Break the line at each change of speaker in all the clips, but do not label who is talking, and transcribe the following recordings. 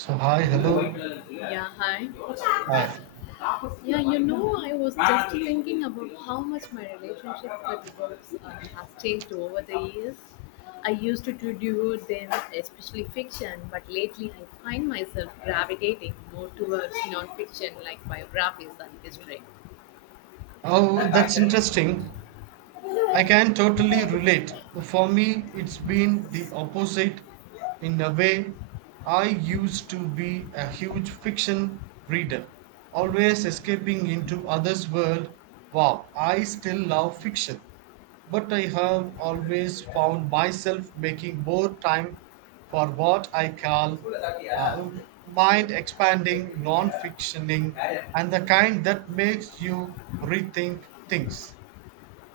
So hi, hello,
Yeah, hi.
hi.
Yeah, I was just thinking about how much my relationship with books has changed over the years. I used to devour them, especially fiction, but lately I find myself gravitating more towards non-fiction like biographies and history.
Oh, that's interesting. I can totally relate. For me, it's been the opposite in a way. I used to be a huge fiction reader, always escaping into others' world. Wow, I still love fiction, but I have always found myself making more time for what I call uh, mind expanding non fictioning and the kind that makes you rethink things.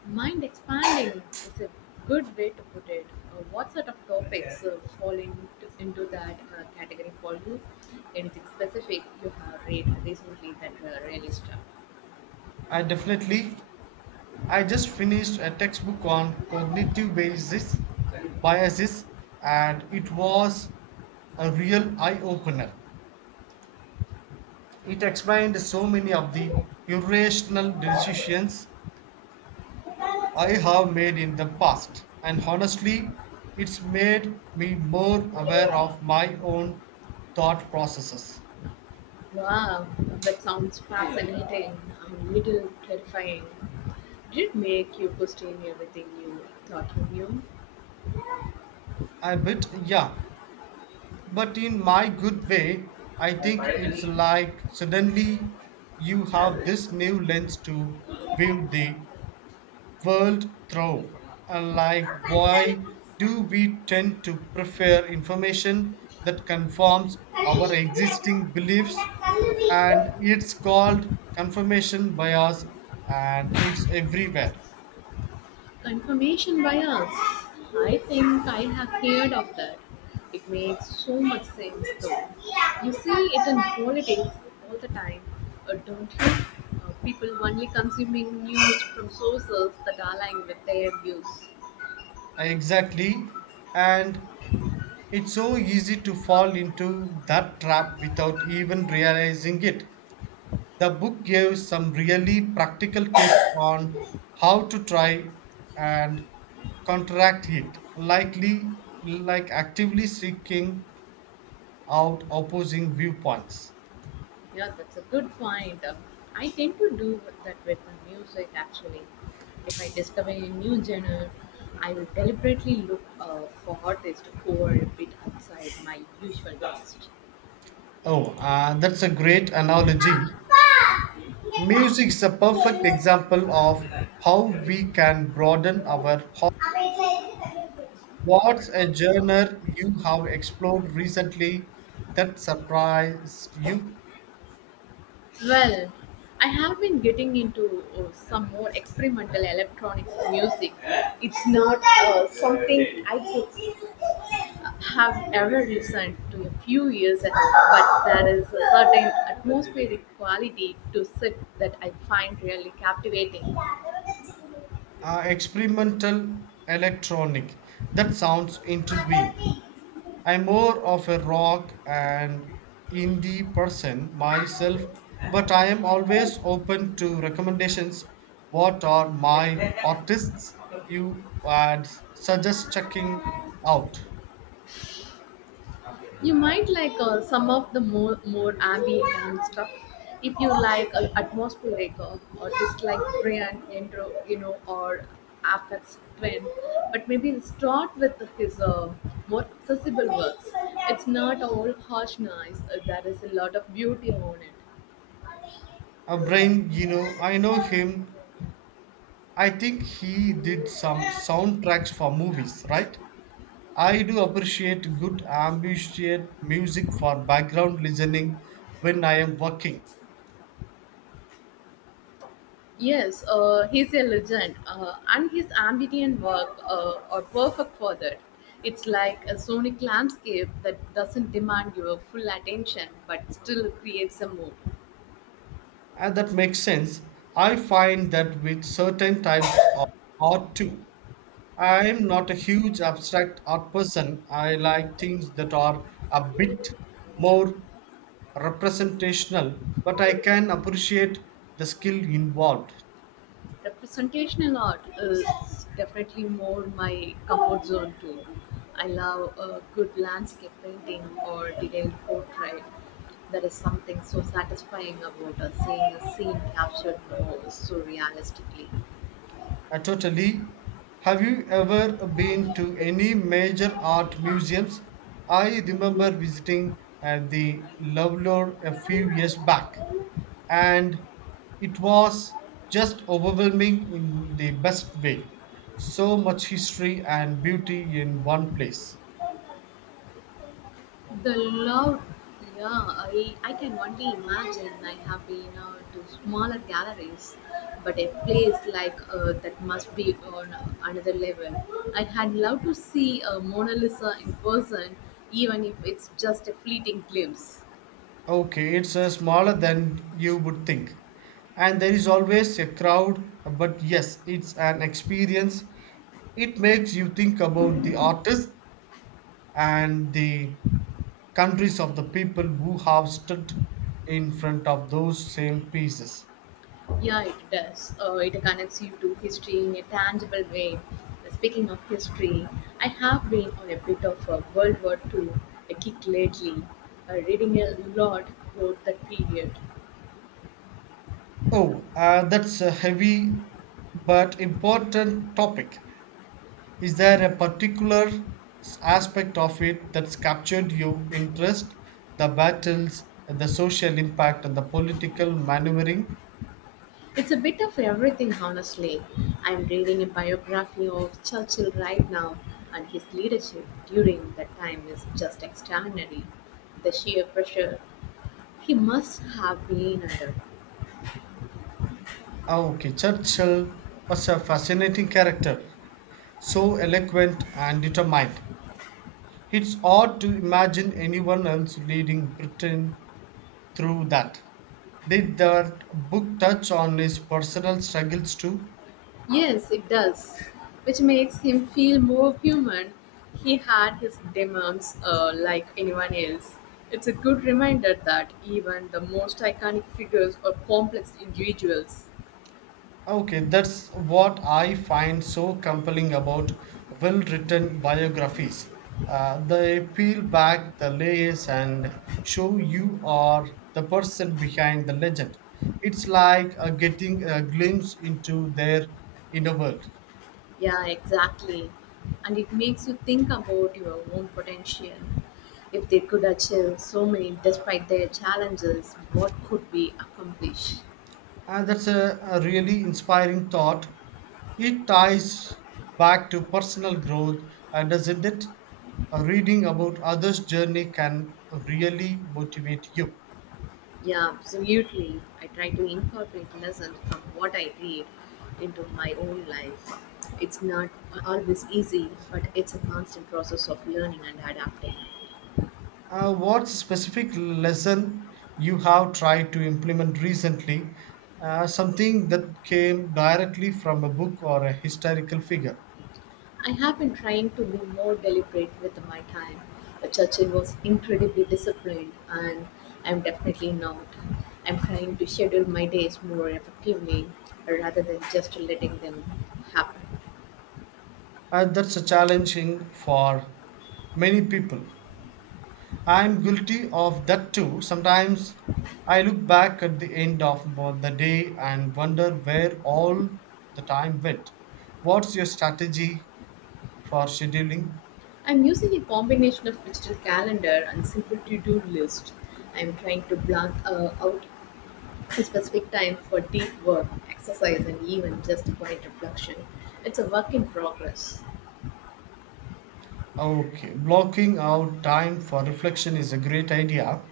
Mind expanding is a good way to put it. What sort of topics into that category for you? Anything specific you have read recently that really stuck?
I definitely I just finished a textbook on cognitive basis, biases, and it was a real eye opener. It explained so many of the irrational decisions I have made in the past, and honestly, it's made me more aware of my own thought processes.
Wow, that sounds fascinating. A little terrifying. Did it make you question everything you thought you
I bit, yeah. But in my good way, I think it's like suddenly you have this new lens to view the world through. And like, why
knew?
do we tend to prefer information that conforms our existing beliefs? And it's called confirmation bias, and it's everywhere.
Confirmation bias. I think I have heard of that. It makes so much sense though. You see it in politics all the time, don't you? People only consuming news from sources that align with their views.
Exactly. And it's so easy to fall into that trap without even realizing it. The book gives some really practical tips on how to try and contract it, likely like actively seeking out opposing viewpoints.
Yeah, that's a good point. I tend to do that with the music actually. If I discover a new genre, I will deliberately look for artists who are a bit outside my usual taste.
Oh, that's a great analogy. Music is a perfect example of how we can broaden our. What's a genre you have explored recently that surprised you?
Well, I have been getting into some more experimental electronic music. It's not something I could have ever listened to a few years ago, but there is a certain atmospheric quality to it that I find really captivating.
Experimental electronic. That sounds intriguing. I'm more of a rock and indie person myself, but I am always open to recommendations. What are my artists you would suggest checking out?
You might like some of the more ambient and stuff if you like atmospheric or dislike Brian intro, you know, or affects trend. But maybe start with his more accessible works. It's not all harsh noise. There is a lot of beauty on
A brain, you know, I know him. I think he did some
it.
soundtracks for movies, right? I do appreciate good ambient music for background listening when I am working.
Yes, he's a legend, and his ambient work are perfect for that. It's like a sonic landscape that doesn't demand your full attention but still creates a mood.
And that makes sense. I find that with certain types of art too. I am not a huge abstract art person. I like things that are a bit more representational, but I can appreciate the skill involved.
Representational art is definitely more my comfort zone too. I love a good landscape painting or detailed portrait. There is something so satisfying about seeing a scene captured more surrealistically.
Totally. Have you ever been to any major art museums? I remember visiting the Louvre a few years back, and it was just overwhelming in the best way. So much history and beauty in one place.
The loud, yeah, I can only imagine. I have been to smaller galleries, but a place like that must be on another level. I had loved to see a Mona Lisa in person, even if it's just a fleeting glimpse.
Okay, it's smaller than you would think. And there is always a crowd, but yes, it's an experience. It makes you think about the artists and the countries of the people who have stood in front of those same pieces.
Yeah, it does. It connects you to history in a tangible way. Speaking of history, I have been on a bit of a World War Two a kick lately, reading a lot about that period.
Oh, that's a heavy but important topic. Is there a particular aspect of it that's captured your interest? The battles, the social impact, and the political maneuvering?
It's a bit of everything, honestly. I'm reading a biography of Churchill right now, and his leadership during that time is just extraordinary. The sheer pressure he must have been under.
Oh, okay, Churchill was a fascinating character, so eloquent and determined. It's odd to imagine anyone else leading Britain through that. Did that book touch on his personal struggles too?
Yes, it does, which makes him feel more human. He had his demons like anyone else. It's a good reminder that even the most iconic figures are complex individuals.
Okay, that's what I find so compelling about well written biographies. They peel back the layers and show you are the person behind the legend. It's like getting a glimpse into their inner world.
Yeah, exactly. And it makes you think about your own potential. If they could achieve so many despite their challenges, what could we accomplish?
And that's a really inspiring thought. It ties back to personal growth, doesn't it? Reading about others' journey can really motivate you.
Yeah, absolutely. I try to incorporate lessons from what I read into my own life. It's not always easy, but it's a constant process of learning and adapting.
What specific lesson you have tried to implement recently? Something that came directly from a book or a historical figure.
I have been trying to be more deliberate with my time. Churchill was incredibly disciplined, and I'm definitely not. I'm trying to schedule my days more effectively rather than just letting them happen.
That's a challenging for many people. I'm guilty of that too. Sometimes I look back at the end of the day and wonder where all the time went. What's your strategy for scheduling?
I'm using a combination of digital calendar and simple to-do list. I'm trying to block out a specific time for deep work, exercise, and even just quiet reflection. It's a work in progress.
Okay, blocking out time for reflection is a great idea.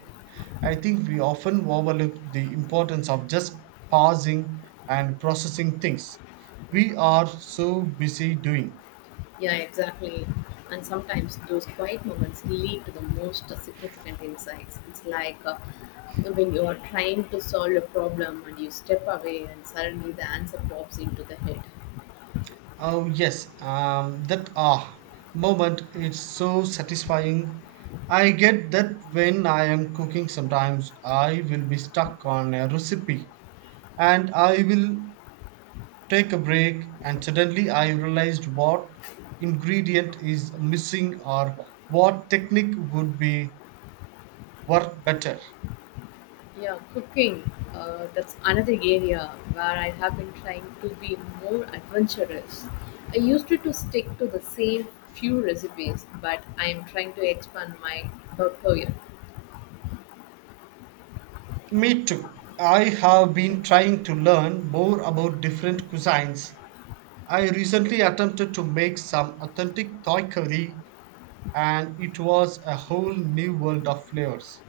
I think we often overlook the importance of just pausing and processing things. We are so busy doing.
Yeah, exactly. And sometimes those quiet moments lead to the most significant insights. It's like when you are trying to solve a problem and you step away, and suddenly the answer pops into the head.
Oh, yes, that ah moment is so satisfying. I get that when I am cooking, sometimes I will be stuck on a recipe and I will take a break and suddenly I realized what ingredient is missing or what technique would be work better.
Yeah, cooking. That's another area where I have been trying to be more adventurous. I used to stick to the same few recipes, but I am trying to expand my portfolio.
Me too. I have been trying to learn more about different cuisines. I recently attempted to make some authentic Thai curry and it was a whole new world of flavors.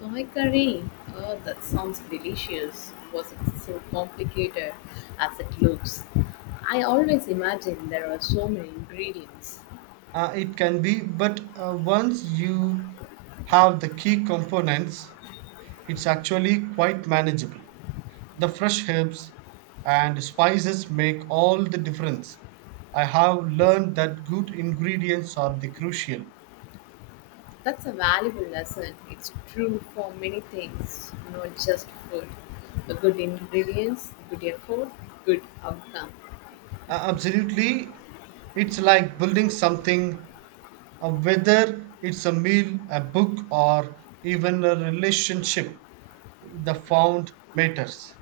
Thai curry. Oh, that sounds delicious. Was it so complicated as it looks? I always imagine there are so many ingredients.
It can be, but once you have the key components, it's actually quite manageable. The fresh herbs and spices make all the difference. I have learned that good ingredients are the crucial.
That's a valuable lesson. It's true for many things, not just food. The good ingredients, good effort, good outcome.
Absolutely, it's like building something, whether it's a meal, a book, or even a relationship. The found matters.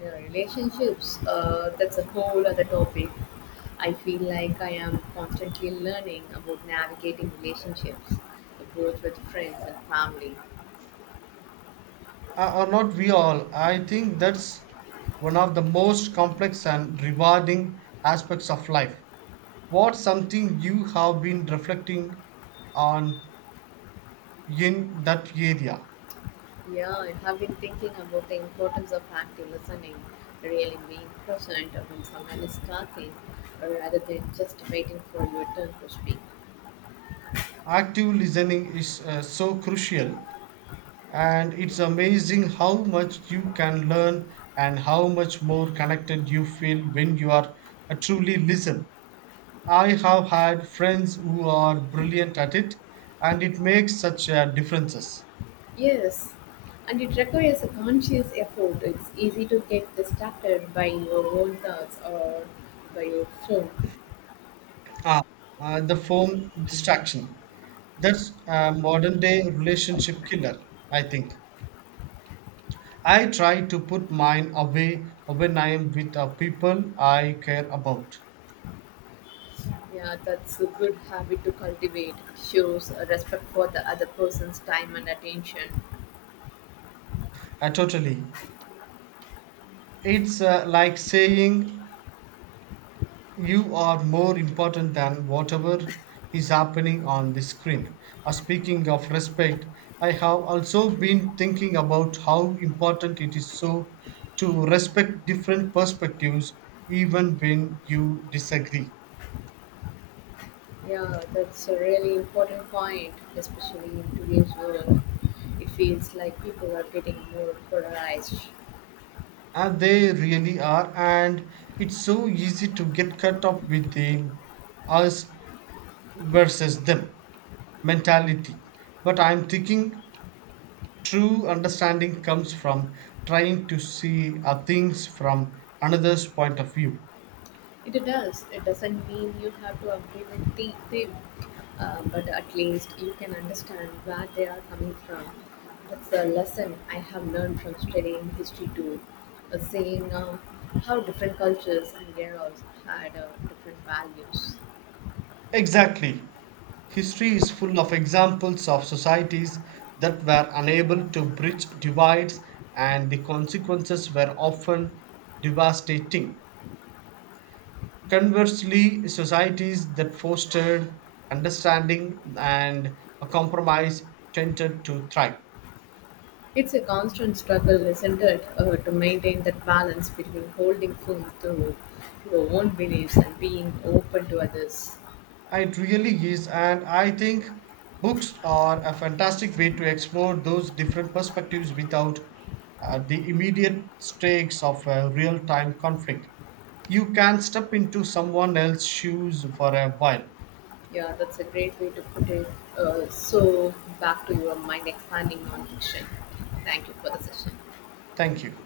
Your relationships, that's a whole other topic. I feel like I am constantly learning about navigating relationships, both with friends and family.
Or not we all. I think that's one of the most complex and rewarding aspects of life. What's something you have been reflecting on in that area?
Yeah, I have been thinking about the importance of active listening, really being present when someone is talking rather than just waiting for your turn to speak.
Active listening is so crucial, and it's amazing how much you can learn and how much more connected you feel when you are truly listen. I have had friends who are brilliant at it, and it makes such a differences.
Yes, and it requires a conscious effort. It's easy to get distracted by your own thoughts or by your phone.
Ah, the phone distraction. That's a modern day relationship killer, I think. I try to put mine away when I am with the people I care about.
Yeah, that's a good habit to cultivate. Shows a respect for the other person's time and attention.
Totally. It's like saying you are more important than whatever is happening on the screen. Speaking of respect, I have also been thinking about how important it is so to respect different perspectives even when you disagree.
Yeah, that's a really important point, especially in today's world. It feels like people are getting more polarized.
And they really are, and it's so easy to get caught up with the us versus them mentality. But I'm thinking true understanding comes from trying to see things from another's point of view.
It does. It doesn't mean you have to agree with the them, but at least you can understand where they are coming from. That's a lesson I have learned from studying history too, seeing how different cultures and eras had different values.
Exactly. History is full of examples of societies that were unable to bridge divides, and the consequences were often devastating. Conversely, societies that fostered understanding and a compromise tended to thrive.
It's a constant struggle, isn't it, to maintain that balance between holding firm to your own beliefs and being open to others.
It really is, and I think books are a fantastic way to explore those different perspectives without the immediate stakes of a real time conflict. You can step into someone else's shoes for a while.
Yeah, that's a great way to put it. So, back to your mind expanding nonfiction. Thank you for the session.
Thank you.